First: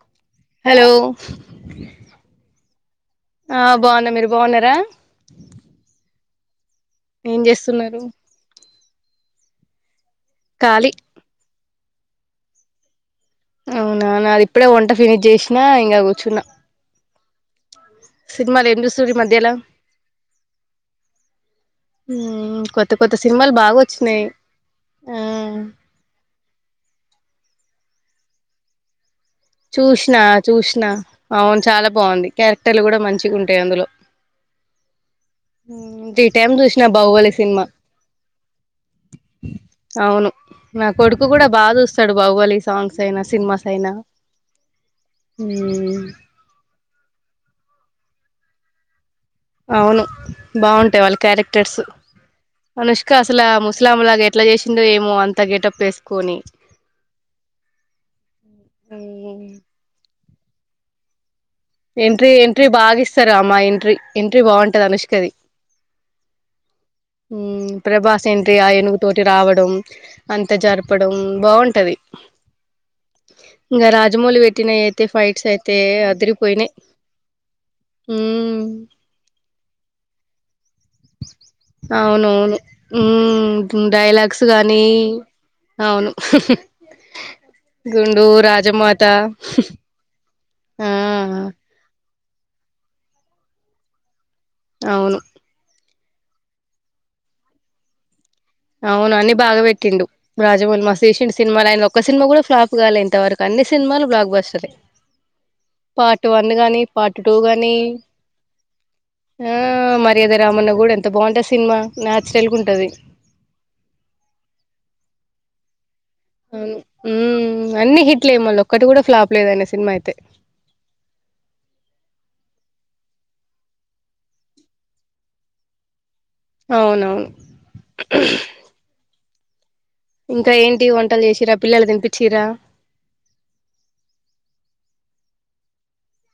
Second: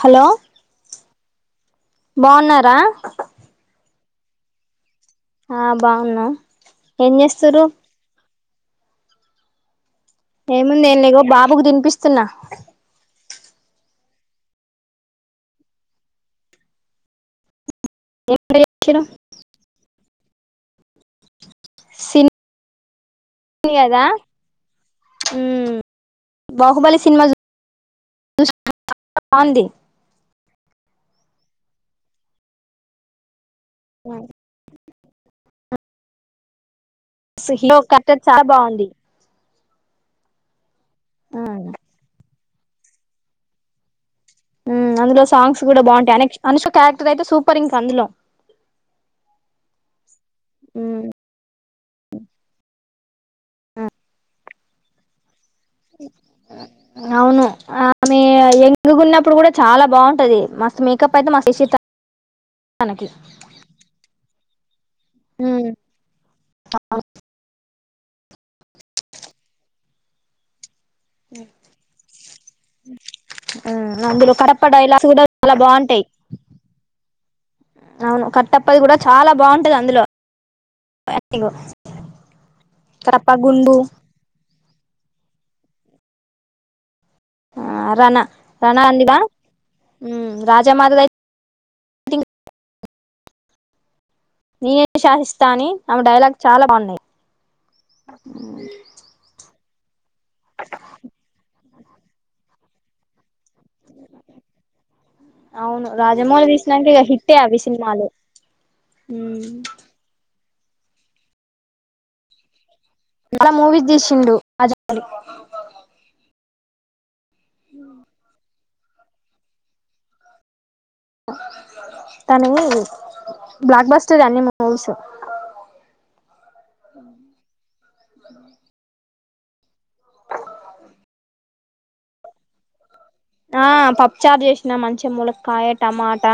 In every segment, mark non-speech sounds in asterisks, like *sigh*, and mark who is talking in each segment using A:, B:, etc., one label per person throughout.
A: hello
B: hello
A: బాగున్నారా
B: ఆ బాగున్నా మీరు బాగున్నారా
A: ఆ బాగున్నా
B: ఏం చేస్తున్నారు
A: ఏముంది
B: ఖాళీ
A: నే నీగో బాబుకు తినిపిస్తున్నా
B: అవునా నాది ఇప్పుడే వంట ఫినిష్ చేసినా ఇంకా కూర్చున్నా సినిమాల ఎం చుస్తుూరు ఈ మధ్యలో
A: సినీ
B: కొత్త కొత్త సినిమాలు బాగా
A: కదా
B: వచ్చినయి హ్మ్
A: బాహుబలి సినిమా బాగుంది
B: చూసినా చూసినా అవును చాలా బాగుంది క్యారెక్టర్లు కూడా మంచిగా ఉంటా అందులో హ్మ్ త్రీ టైం చూస్
A: బస్ హీరో కట్టర్ చాలా బాగుంది
B: అవును నా కొడుకు కూడా బాగా చూస్తాడు బాహువలి సాంగ్స్ అయినా సినిమాస్ అయినా
A: అందులో సాంగ్స్ కూడా
B: ఉమ్
A: బాగుంటాయి అ అనుష్ క్యారెక్టర్ అయితే సూపర్ ఇంకా అందులో
B: అవును బాగుంటాయి వాళ్ళ క్యారెక్టర్స్ అనుష్ కా అసలా ముస్లాం లాగా ఎట్లా చేసిండో ఏమో అంత గెటప్ వేసుకొని
A: అవును ఆమె ఎంగగున్నప్పుడు కూడా చాలా బాగుంటది మస్తు మేకప్ అయితే మ
B: ఎంట్రీ ఎంట్రీ బాగా ఇస్తారు అమ్మా ఎంట్రీ ఎంట్రీ బాగుంటది అనుష్కది
A: ఆ
B: ప్రభాస్ ఏంట్రి ఆ ఎనుగు తటి రావడం అంత జరపడం బాగుంటది ఇంకా
A: అందులో
B: రాజమౌళి పెట్టిన
A: కడప
B: అయితే
A: డైలాగ్స్ కూడా
B: ఫైట్స్
A: చాలా
B: అయితే
A: బాగుంటాయి
B: అదిరిపోయినాయి
A: అవును కట్టప్పది కూడా చాలా బాగుంటది అందులో యాక్టింగు
B: అవునవును హ్మ్ డైలాగ్స్ గానీ అవును గు
A: రణ
B: గుండూ రాజమాత
A: రాజా
B: ఆ
A: మాధగాయి నేనే
B: అవును
A: శాసిస్తా అని ఆమె డైలాగ్ చాలా బాగున్నాయి
B: రెండు రాజమౌల్ మాస్షియన్ సినిమాలు ఆయన ఒక సినిమా కూడా ఫ్లాపు గాలేదు ఇంతవరకు అన్ని సినిమాలు బ్లాక్ బస్టర్ ఏ
A: అవును రాజమౌహి తీశినంనికి ఇక
B: టూ
A: హిట్టే అవి
B: గాని
A: సినిమాలు
B: ఆ
A: మ్మ్
B: మర్యాద రామన్న కూడా ఎంత బాగుంటు సినిమా న్యచురల్ గా ఉంటుది
A: చాల మూవీస్ తీసిండు రాజమౌళి
B: హ్మ్ అన్ని హిట్ లే మళ్ళీ ఒక్కటి కూడా ఫ్లాప్ లేదన్న సినిమా అయితే
A: తన బ్లాక్ బాస్టరీ అన్ని మూవీస్
B: అవునవును ఇంకా ఏంటి వంటలు చేసిరా పిల్లలు తినిపించి రా
A: ఆ పప్పుచార్ చేసిన మంచిగా మూలక్కయ టమాటా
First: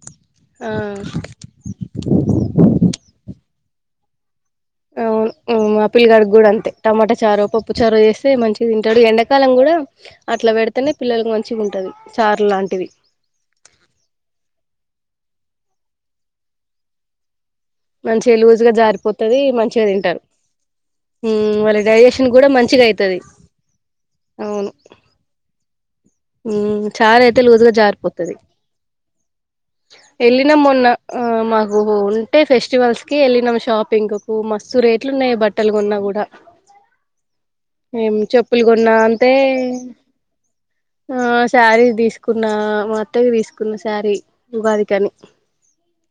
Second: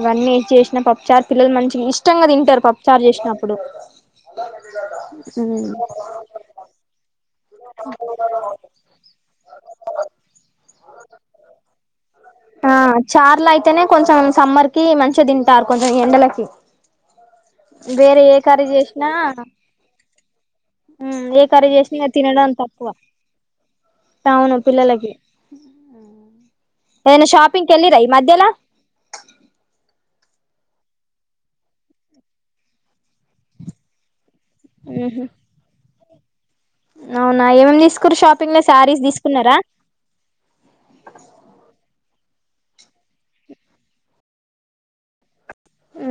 A: అవన్నీ
B: ఆ
A: చేసిన పప్పుచార్ పిల్లలు మంచి ఇష్టంగా తింటారు పప్పుచార్ చేసినప్పుడు
B: అవు ఆపిల్ గడ్ గూడ అంతే టమాటా చా పప్పు చరూ చేస్తే మ తంటాడు ఎకాలం కూడా అట్లా పె పిల్లలకి మంచిగా ఉంటది లాంటివి
A: చార్ల అయితేనే కొంచెం సమ్మర్ కి మంచిగా తింటారు కొంచెం ఎండలకి బేర
B: మంచిగా
A: ఏ
B: లూజ్
A: కర్రీ
B: గా
A: చేసిన
B: జారిపోతది మంచిగా తింటారు
A: ఏ
B: ఉమ్
A: కార
B: వాళ్ళ
A: చేసిన
B: డైజెషన్ కూడా
A: తినడం
B: మంచిగా
A: తక్కువ
B: అయితది
A: అవును పిల్లలకి
B: హ్మ్ చాలా
A: ఏదైనా
B: అయితే లూస్
A: షాపింగ్కి
B: గా
A: వెళ్ళిరా ఈ
B: జారిపోతది
A: మధ్యలా
B: వెళ్ళినా మొన్న మాకు ఉంటే ఫెస్టివల్స్ కి వెళ్ళినాం షాపింగ్ మస్తు రేట్లు
A: ఉహు
B: ఉన్నాయి బట్టలు కొన్నా కూడా
A: అవునా ఏమేమి తీసుకురు
B: ఏం
A: షాపింగ్ లో
B: చెప్పులు కొన్నా
A: శారీస్
B: అంటే
A: తీసుకున్నారా
B: ఆ సారి తీస్ కున్న మా అత్త కి తీసుకున్న శారీ ఉగాది కానీ
A: ఉ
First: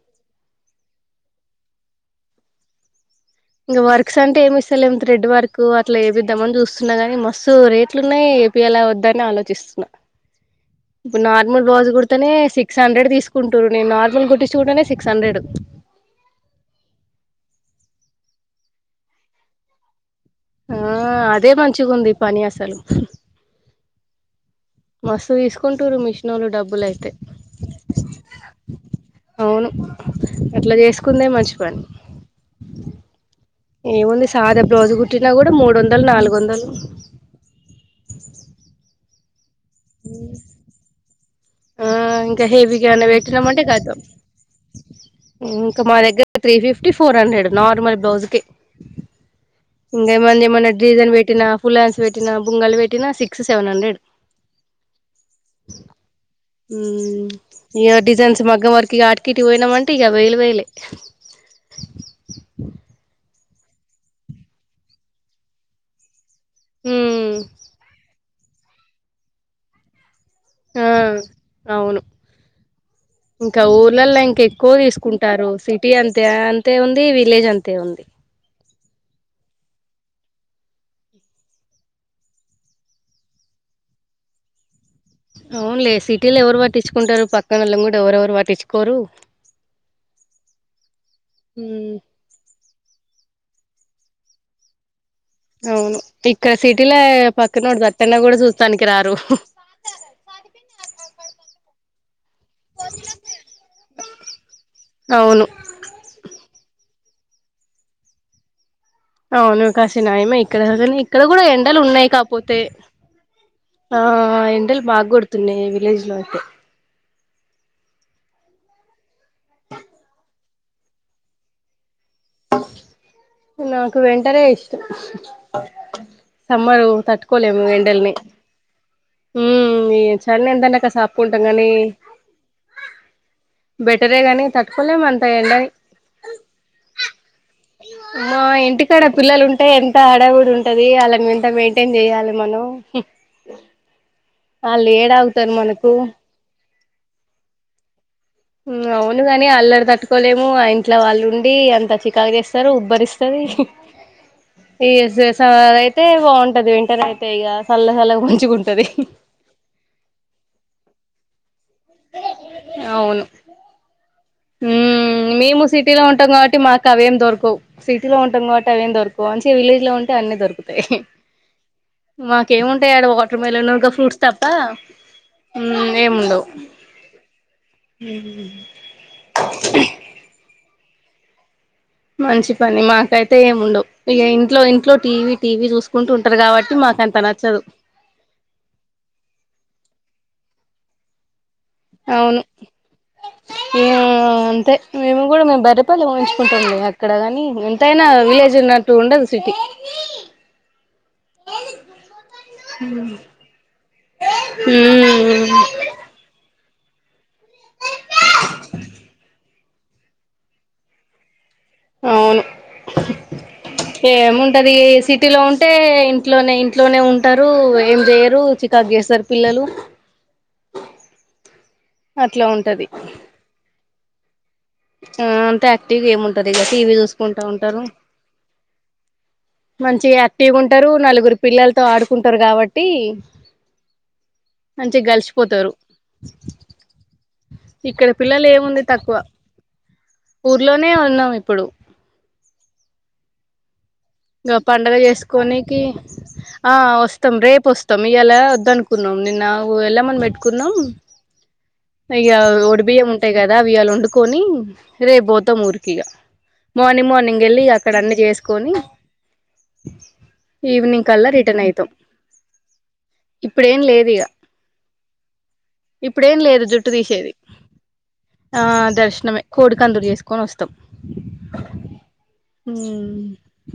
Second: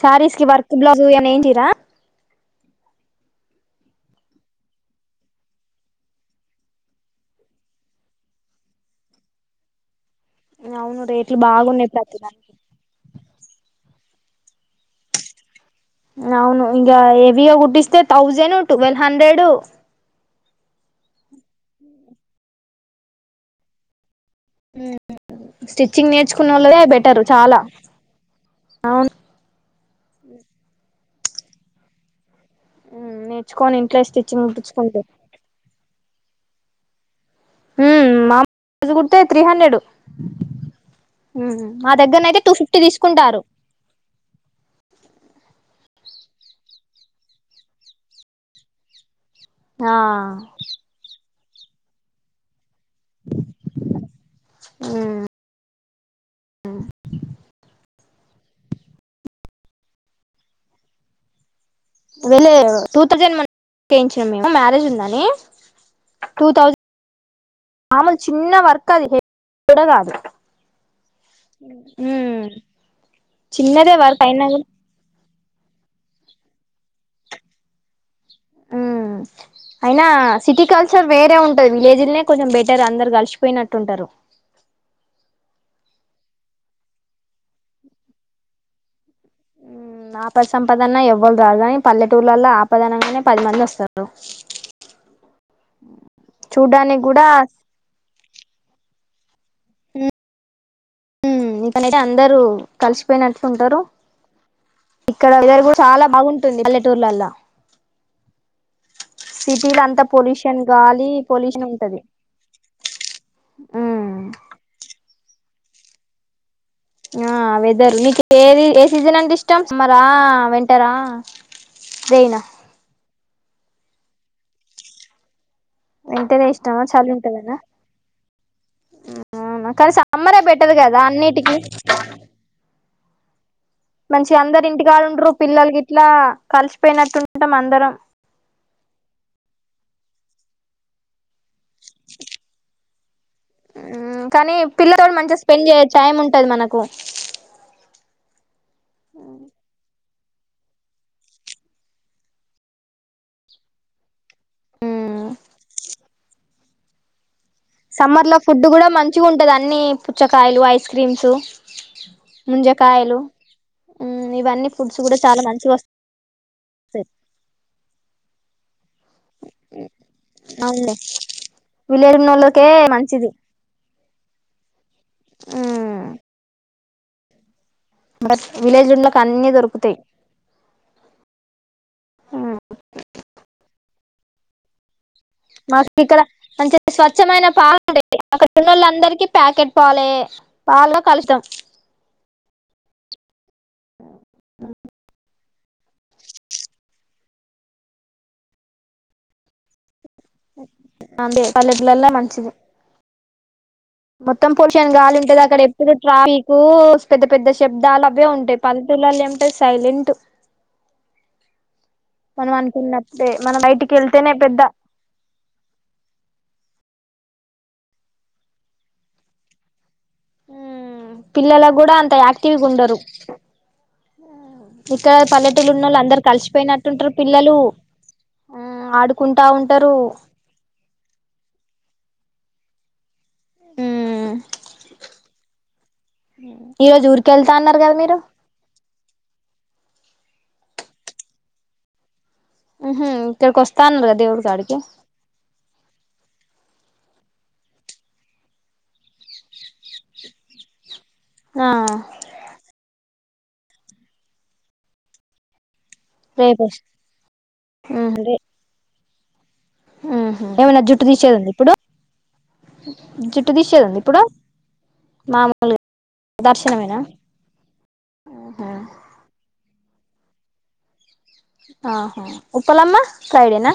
A: సారీస్కి వర్క్ బ్లౌస్ ఏన్ మన్నా ఎంచిన్ర్ర్
B: ఇంకా వర్క్స్ అంటే ఏమి ఇస్తలే ఏం థ్రెడ్ వర్క్ అట్లా ఏమిద్దామని చూస్తున్నా గాని మస్స్తు రేట్లు ఉన్నాయి ఏపి ఎలా వద్దని ఆలోచిస్తున్నా
A: అవును
B: ఇప్పుడు
A: రేట్లు
B: నార్మల్ బ్లౌజ్
A: బాగున్నాయి ప్రతి
B: కుడితేనే
A: దానికి
B: సిక్స్ హండ్రెడ్ తీసుకుంటారు నేను నార్ల్ మల్ని గుట్ంచుకుంటనే సిక్స్ హండ్రెడ్
A: అవును ఇగ హెవీగా కుుటిస్తే థౌజన్ ట్వెల్వ్ హండ్రెడు
B: ఆ అదే మంచిగా ఉంది పని అసలు మస్తు తీసుకుంటూరు
A: స్టిచ్చింగ్
B: మిషన్ ఒళ్ళు
A: నేర్చుకున్న వాళ్ళదే
B: డబ్బులుయితే
A: బెటర్ చాలా అవును
B: అవును అట్లా చేసుకుందే మంచి పని
A: నేర్చుకొని ఇంట్లో
B: ఏముంది
A: స్టిచ్చింగ్
B: సాదా బ్రౌజ్
A: కుట్టించుకుంటే
B: కుట్టినా కూడా మూడు వందలు నాలుగు వందలు
A: ఉ మమ్ములు కుడితే త్రీ హండ్రెడ్
B: ఆ
A: మా దగ్గరనయితే
B: ఇంకా
A: టూ ఫిఫ్టీ
B: హేవగా అన
A: తీసుకుంటారు
B: పెట్టినామంటే కాదు ఇంకా మా దగ్గర three fifty four hundred normal blouse కే
A: ఆ
B: ఇంగ ఏమన్నా డీజన్ పెట్టినా ఫులాన్స్ బేట్టి బంగల్ వేటి టీనా సస్ సెవెన్ హండ్రెడ్ ఉమ్ ఇ డిజైన్స్ మగ్గం వరకు ఇ అటికిటికి పోయినాంమంటే ఇక వేలు వేలే
A: వెళ్ళ టూ థౌజండ్ మయించినం మేము మ్యారేజ్ ఉందాని టూ థౌజండ్
B: ఉమ్
A: మామలు చిన్న వర్క్ అది హెవీ కూడా కాదు
B: ఆ అవును
A: ఉమ్
B: ఇంకా
A: చిన్నదే
B: ఊర్లల్లో
A: వర్క్
B: ఇంక
A: అయినా కూడా
B: ఎక్కువ తీసుకుంటారు సిటీ అంతా ద్య అంతే ఉంది విలేజ్ అంతే ఉంది
A: ఉమ్ అయినా సిటీ కల్చర్ వేరే ఉంటది విలేజ్లనే కొంచెం బెటర్ అందరు కలిసిపోయినట్టుంటారు
B: అవునులే సిటీలో ఎవరు పాటించుకుంటారు పక్కనల్ళం కూడా ఎవరుెవరు పాటించుకోరు
A: హ్మ్ ఆపద సంపాదన ఎవ్వరు రాదు కానీ
B: ఉమ్
A: పల్లెటూర్లలో ఆపదనంగానే పది మంది వస్తారు
B: అవును ఇక్కడ సిటీల
A: చూడ్డానికి కూడా
B: పక్క నోడదు సత్తెన్న కూడా చూస్తానికి రారు
A: ఉమ్ ఇక్కడ నైతే అందరుూ కలిసిపోయినట్టుకుంటారు
B: అవును
A: ఇక్కడరు కూడా చాలా బాగుంటుంది పటూర్లా
B: అవును
A: అంతా
B: కాశినయమా ఇక్కడ
A: పొల్యూషన్
B: కానీ
A: గాలి
B: ఇక్కడ కూడా
A: పొల్యూషన్
B: ఎండలు
A: ఉంటది
B: ఉన్నాయి కాపోతే ఆ ఎండలు బాగు కొడుతున్నాయి విలేజ్ లో అయితే
A: ఆ వెదరు మీకు ఏది ఏ సీజన్ అంటే ఇష్టం సమరా వెంటరా రయినా
B: నాకు వింటర్ రే ఇష్టం
A: వింటరే ఇష్టమా
B: సమ్మరు
A: చలి ఉంటదనా
B: తట్టుకోలేము ఎండల్ని ఉ
A: అవునా కానీ సమ్మరే
B: చన్న
A: బెటర్
B: ఎంటన్నా కస
A: కదా
B: ఆపుకుంటాం
A: అన్నిటికి
B: కానీ
A: మంచి అందరు
B: తట్టుకోలేము అంత
A: ఇంటికాళండ్రరు
B: ఎండని
A: పిల్లలకి ఇట్లా కలిసిపోయినట్టు
B: మా ఇంటికాడ పిల్లలు ఉంటేయి ఎంత హడవుడి ఉంటది వాళ్ని అంత మెయింటైన్ చేయాలి మనం
A: కానీ
B: వాళ్ళు
A: పిల్లలతో మంచిగా
B: ఏడాగుతారు
A: స్పెండ్ చేయ
B: మనకు
A: టైం ఉంటది మనకు
B: హ్మ్ అవునుగాని అల్ర్ తట్టు తీసుకోలేము ఆ ఇంట్లో వాళ్ళు ఉండి అంత చికాకు చేస్తారు ఉబ్బరిస్తుంది ఈ అయితే బాగుంటది వింటర్ అయితే ఇక చల్ల చల్లగా
A: సమ్మర్ లో ఫుడ్ కూడా
B: మంచిగుంటది
A: మంచిగా ఉంటది అన్నిీ పుచ్చకాయలు ఐస్ క్రీమ్స్ ముంజ కాయలు
B: ఉ మేము సిటీలో ఉంటాం కాబట్టి మాకు
A: వస్తాయి
B: అవేం దొరకు సిటీలో ఉంటాం కాబట్టి అవేం దొరకు వంచి విలేజ్ లో ఉంటే అన్ని దొరుకుతాయి
A: అవునులే విలేజ్ ఉన్నోళ్ళకే
B: మాకేముంటాయి ఆడ
A: మంచిది
B: వాటర్ మెలన్ ఇకా ఫ్రూట్స్ తప్ప ఏముండవు *inaudible*
A: బట్ విలేజ్లో ఉన్న వాళ్ళకి అన్నీ దొరుకుతాయి
B: మంచి పని మాకైతే ఏముండవు ఇగా ఇంట్లో ఇంట్లో టీవీ టీవీ
A: మాకు
B: చూసుకుంటూ
A: ఇక్కడ
B: ఉంటారు కాబట్టి
A: మంచి
B: మాకు అంత
A: స్వచ్ఛమైన
B: నచ్చదు
A: పాలు ఉంటాయి అక్కడ ఉన్నోళ్లకి అందరికి ప్యాకెట్ పాలే పాల్లో కలుషితం
B: అవును అంతే మేము కూడా మే బ బర్రె పాలే తెచ్చుకుంటాం అక్కడగాని ఎంతైనా విలేజ్ లో ఉన్నట్టు ఉండదు సిటీ
A: అదే పల్లెటూర్లల మంచిది మొత్తం పొల్యూషన్ గాలి ఉంటది
B: హ్మ్
A: అక్కడ ఎప్పుడు ట్రాఫిక్ పెద్ద పెద్ద శబ్దాలు అవే ఉంటాయి పల్లెటూర్లల్ల ఏముంటాయి సైలెంట్
B: *inaudible* అవును
A: మనం అనుకున్నప్పుడే మనం బయటికి వెళ్తేనే పెద్ద
B: ఏముంటది సిటీలో ఉంటే ఇంట్లోనే ఇంట్లోనే ఉం టారు ఏం చేయరు చికాకు చేస్తారు పిల్లలు
A: పిల్లలకు కూడా అంత
B: అట్లా
A: యాక్టివ్ గా
B: ఉంటది
A: ఉండరు ఇక్కడ
B: ఆ అంత
A: పల్లెటూర్ల ఉన్నోళ్లు
B: యాక్టివ్గా
A: అందరూ కలిసి
B: ఏముంటారు ఇక
A: పోయినట్టు
B: టీవీ
A: ఉంటారు
B: చూసుకుంటా
A: పిల్లలు
B: ఉంటారు
A: ఆడుకుంటా ఉంటారు
B: మంచిగా యాక్టివ్గా ఉంటారు నలుగురు పిల్లలతో ఆడుకుంటారు కాబట్టి మంచిగా గలిచిపోతారు
A: ఈ రోజు ఊరికెళ్తా అన్నారు కదా
B: ఇక్కడ
A: మీరు
B: పిల్లలు ఏముంది తక్కువ ఊర్లోనే ఉన్నాం ఇప్పుడు
A: ఉహు ఇక్కడికి వస్
B: గా పండగ చేసుకోనికి ఆ వస్తాం రేపు వస్తాం ఇయ్యాల వద్దు అనుకున్నాం నిన్న ఎల్లమ్మను పెట్టుకున్నాం
A: ఆ
B: ఇగా ఒడి బియ్యం ఉంటాయి కదా అయ్యి ఇవ్వాలా వండుకొని రేపు పోతాం ఊరి ఇగా
A: రేపు
B: మార్నింగ్ మార్నింగ్ వెళ్ళి అక్కడ అన్ని
A: రే
B: చేసుకొని
A: ఉహు ఏమన్నా జుట్టు
B: ఈవినింగ్ కల్లా
A: తీసేది ఉందా
B: రిటర్న్
A: ఇప్పుడు
B: అయితాం
A: జుట్టు
B: ఇప్పుడేం
A: తీసేది ఉందా
B: లేదు
A: ఇప్పుడు
B: ఇగ
A: మామూలుగా
B: ఇప్పుడేం లేదు జుట్టు
A: దర్శనమేనా
B: తీసేది ఆ
A: ఆహా
B: దర్శనమే కోడి కందూరు చేసుకుని వస్తాం
A: ఆహా ఉప్పలమ్మ ఫ్రైడేనా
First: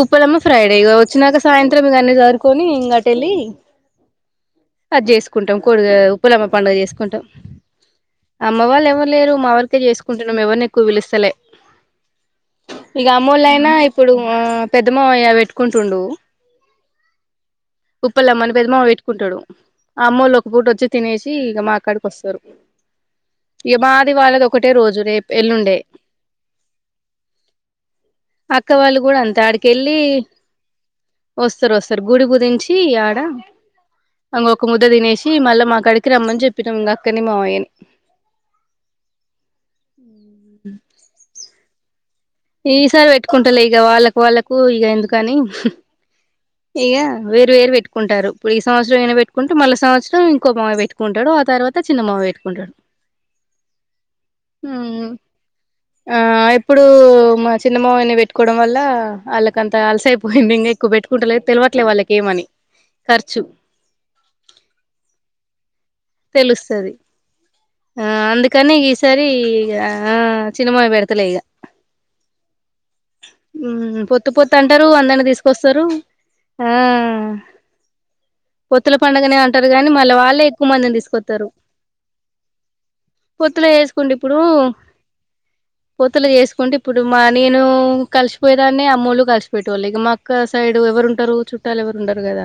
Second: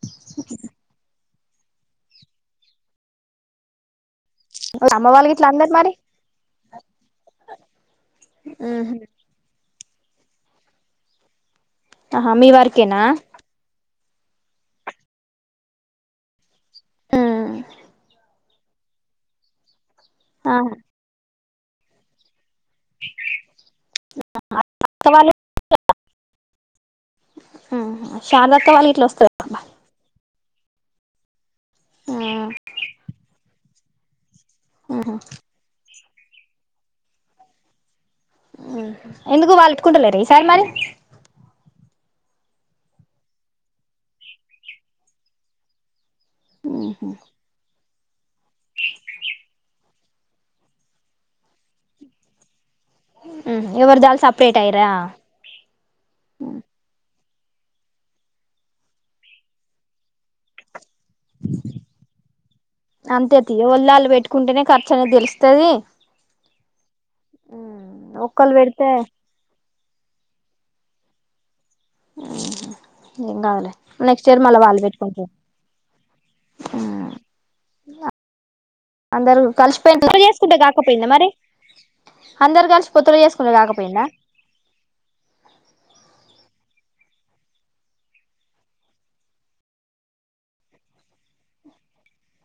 B: ఉప్పలమ్మ ఫ్రైడే ఇగా వచ్చినాక సాయంత్రం ఇగ అన్ని సదురుకొని ఇంగా అటు ఎళ్లి అది
A: అమ్మ వాళ్ళకి ఇట్లా
B: చేసుకుంటాం
A: అందరు మరి
B: కొడిగా ఉప్పలమ్మ పండుగ చేసుకుంటాం అమ్మ వాళ్ళు
A: ఉహు
B: ఎవరు లేరు మా వరకే చేసుకుంటున్నాం ఎవరిని ఎక్కువ పిలుస్తలే
A: ఆహా మీ వరకేనా
B: ఇక అమ్మోళ్ళయినా ఇప్పుడు పెద్దమామయ్య పెట్టుకుంటుండు ఉప్పలమ్మనీ పెద్ద మామ పెట్టుకుంటాడు అమ్మ ఒళ్ళు ఒక
A: ఆహా
B: పూట వచ్చి తినేసి ఇగ మా కాడికి వస్తారు ఇగా మాది వాళ్ళది ఒకటే రోజు
A: అక్క
B: రేపు
A: వాళ్ళు
B: ఎల్లుండే
A: ఉహు శారద
B: అక్క వాళ్ళు
A: ఇట్లా
B: కూడా అంతే
A: వస్తారా
B: ఆడికి వెళ్ళి వస్తారు వస్తారు గుడి పూదించి ఆడా ఇంగ ఒక ముద్ద
A: ఉహు
B: తినేసి మళ్ళా మాకాడికి రమ్మని చెప్పినాం ఇంగా అక్కని మామయ్యని
A: ఎందుకు వాళ్ళు పెట్టుకుంటలేరా ఈసారి మరి
B: ఈసారి పెట్టుకుంటలే ఇగా వాళ్ళకు వాళ్ళకు ఇగా ఎందుకని ఇగా
A: ఉహు
B: వేరు వేరు పెట్ ఉంటారు ఇప్పుడు ఈ సంవత్సరం ఈయన పెట్టుకుంటె మళ్ళ సంవత్సరం ఇంకో మామయ్య పెట్టుకుంటాడు ఆ తర్వాత చిన్న మామయ్య పెట్టుకుంటాడు
A: ఎవరిది వాళ్ళు సపరేట్ అయ్యిరా
B: ఆ ఇప్పుడు మా చిన్నమామయ్యని పెట్టుకోవడం వల్ల వాళ్ళకంత అలసయిపోయింది ఇం క్ పెట్టుకుంటలే తెలివట్లే వాళ్ళకు ఏమని
A: అంతే
B: ఖర్చు
A: తి ఎవలిది వాళ్ళు పెట్టుకుంటేనే ఖర్చు అనేది తెలుస్తది
B: తెలుస్తది ఆ
A: ఒక్కళ్ళు
B: అందుకనే
A: పెడితే
B: ఈసారి ఇగ ఆ చిన్న మామయ్య వెడుతలే ఇగా
A: ఏం కాదులే
B: ఉ
A: నెక్స్ట్
B: పొత్తు
A: ఇయర్
B: పొత్తు
A: మళ్ళీ వాళ్ళు
B: అంటారు అందరిని
A: పెట్టుకుంటారు
B: తీసుకొస్తారు ఆ పొత్తుల పండుగనే
A: అందరు
B: అంటారు గానీ
A: కలిసిపోయిన
B: మళ్ళీ
A: పొత్తులు
B: వాళ్ళే
A: చేసుకుంటే
B: ఎక్కువ మ మందిని
A: కాకపోయిందా మరి
B: తీసుకతారు
A: అందరు కలిసి పొత్తులు చేసుకుంటే
B: పొత్తుల
A: కాకపోయిందా
B: చేసుకుంటే ఇప్పుడు పోత్తుల చే సుకుంటే ఇప్పుడు మా నేను కలిసిపోయదాన్ని అమ్మోళ్లు కలిసిపోయే వాళ్ళు ఇక మా అక్క సైడ్ ఎవరు ఉంటారు చుట్టాలు ఎవరు ఉండరు కదా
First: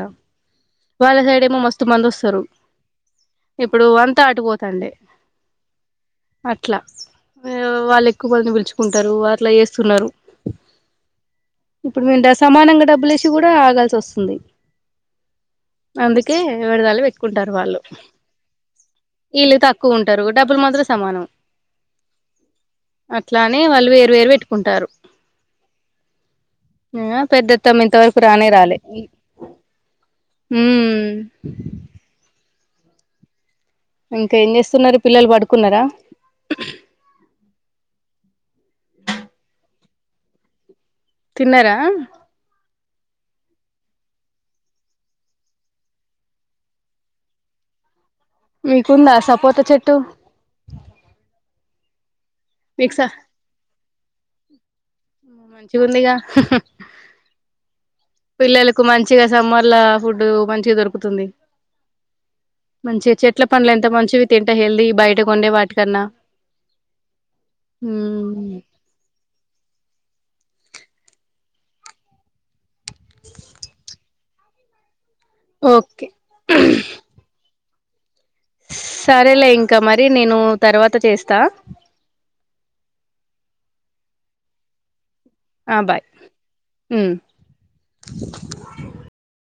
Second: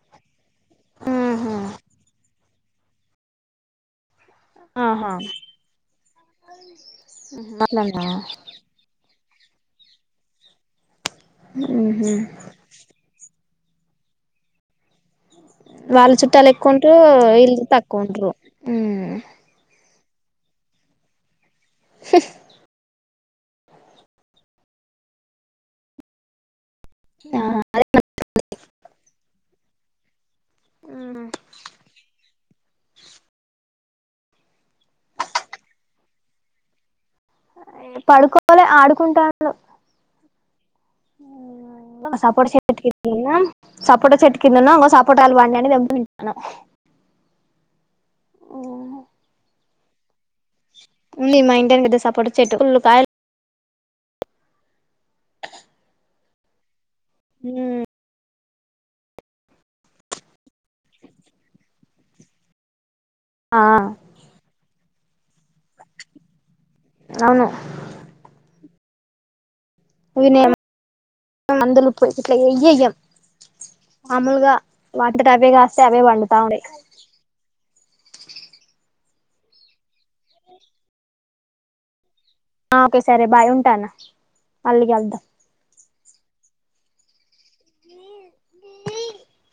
B: వాళ్ళ సైడ్ ఏమో మస్తు మంది వస్తారు ఇప్పుడు అంతా అటుపోతండే
A: ఆహా
B: అట్లా
A: అట్లనా
B: వాళ్ళు ఎక్కువ మందిని పిలుచుకుంటారు వా అట్లా చేస్తున్నారు
A: ఉహు
B: ఇప్పుడు డా సమానంగా డబ్బులు వేసి కూ డా ఆగాల్సి వస్తుంది
A: వాళ్ళ
B: అందుకే
A: చుట్టాలు ఎక్కువ ఉంటే
B: విడదాలు పెట్టుకుంటారు
A: వీల్
B: వాళ్ళు
A: తక్కువ ఉంటారు ఉ
B: ఎక్కువ ఉంటారు డబ్బులు మాత్రం సమానం అట్లానే వాళ్ళు వేరు వేరు పెట్టుకుంటారు నిన్నా పెద్దఅత్తమ్మ ఇంతవరకు రానే రాలే ఉ ఇంకా ఏం చేస్తున్నారు పిల్లలు పడుకున్నారా
A: ఏ పడుకోలే ఆడుకుంటాళ్లు
B: తిన్నారా
A: ఆ సపోటా చెట్టు ఎక్కి ఇన సపోట చెట్టు కింద ఉన్నాం ఇంగో సపోటాలు పండిన అన్ని తెంపుకొని తింటానం
B: టు
A: ఉంది మా ఇంటి వెనుక పెద్ద సపోటా చెట్టు ఫుల్ కాయలు
B: మంచి ఉందిగా
A: నా
B: పిల్లలకు మంచిగా సమ్మర్ లా ఫుడ్ మంచిగా దొరుకుతుంది మంచిగా చెట్ల
A: ఆ
B: పండ్లు ఎంత మంచివి తింటే హెల్దీ బయటకు ఉండే వాటికన్నా
A: అవును
B: ఉహు
A: పోయినయ మందులు పోయి ఇట్లా ఏయ్ ఏయ్యాము మాములుగా వాటంతట అవే కాస్తాయి అవే
B: ఓకే
A: వండుతా ఉంటాయి
B: సరేలే ఇంకా మరి నేను తర్వాత చేస్తా
A: ఆ ఓకే సరే బాయ్ ఉంటనా మళ్ళీ కలుదాం
B: ఆ బాయ్ ఉ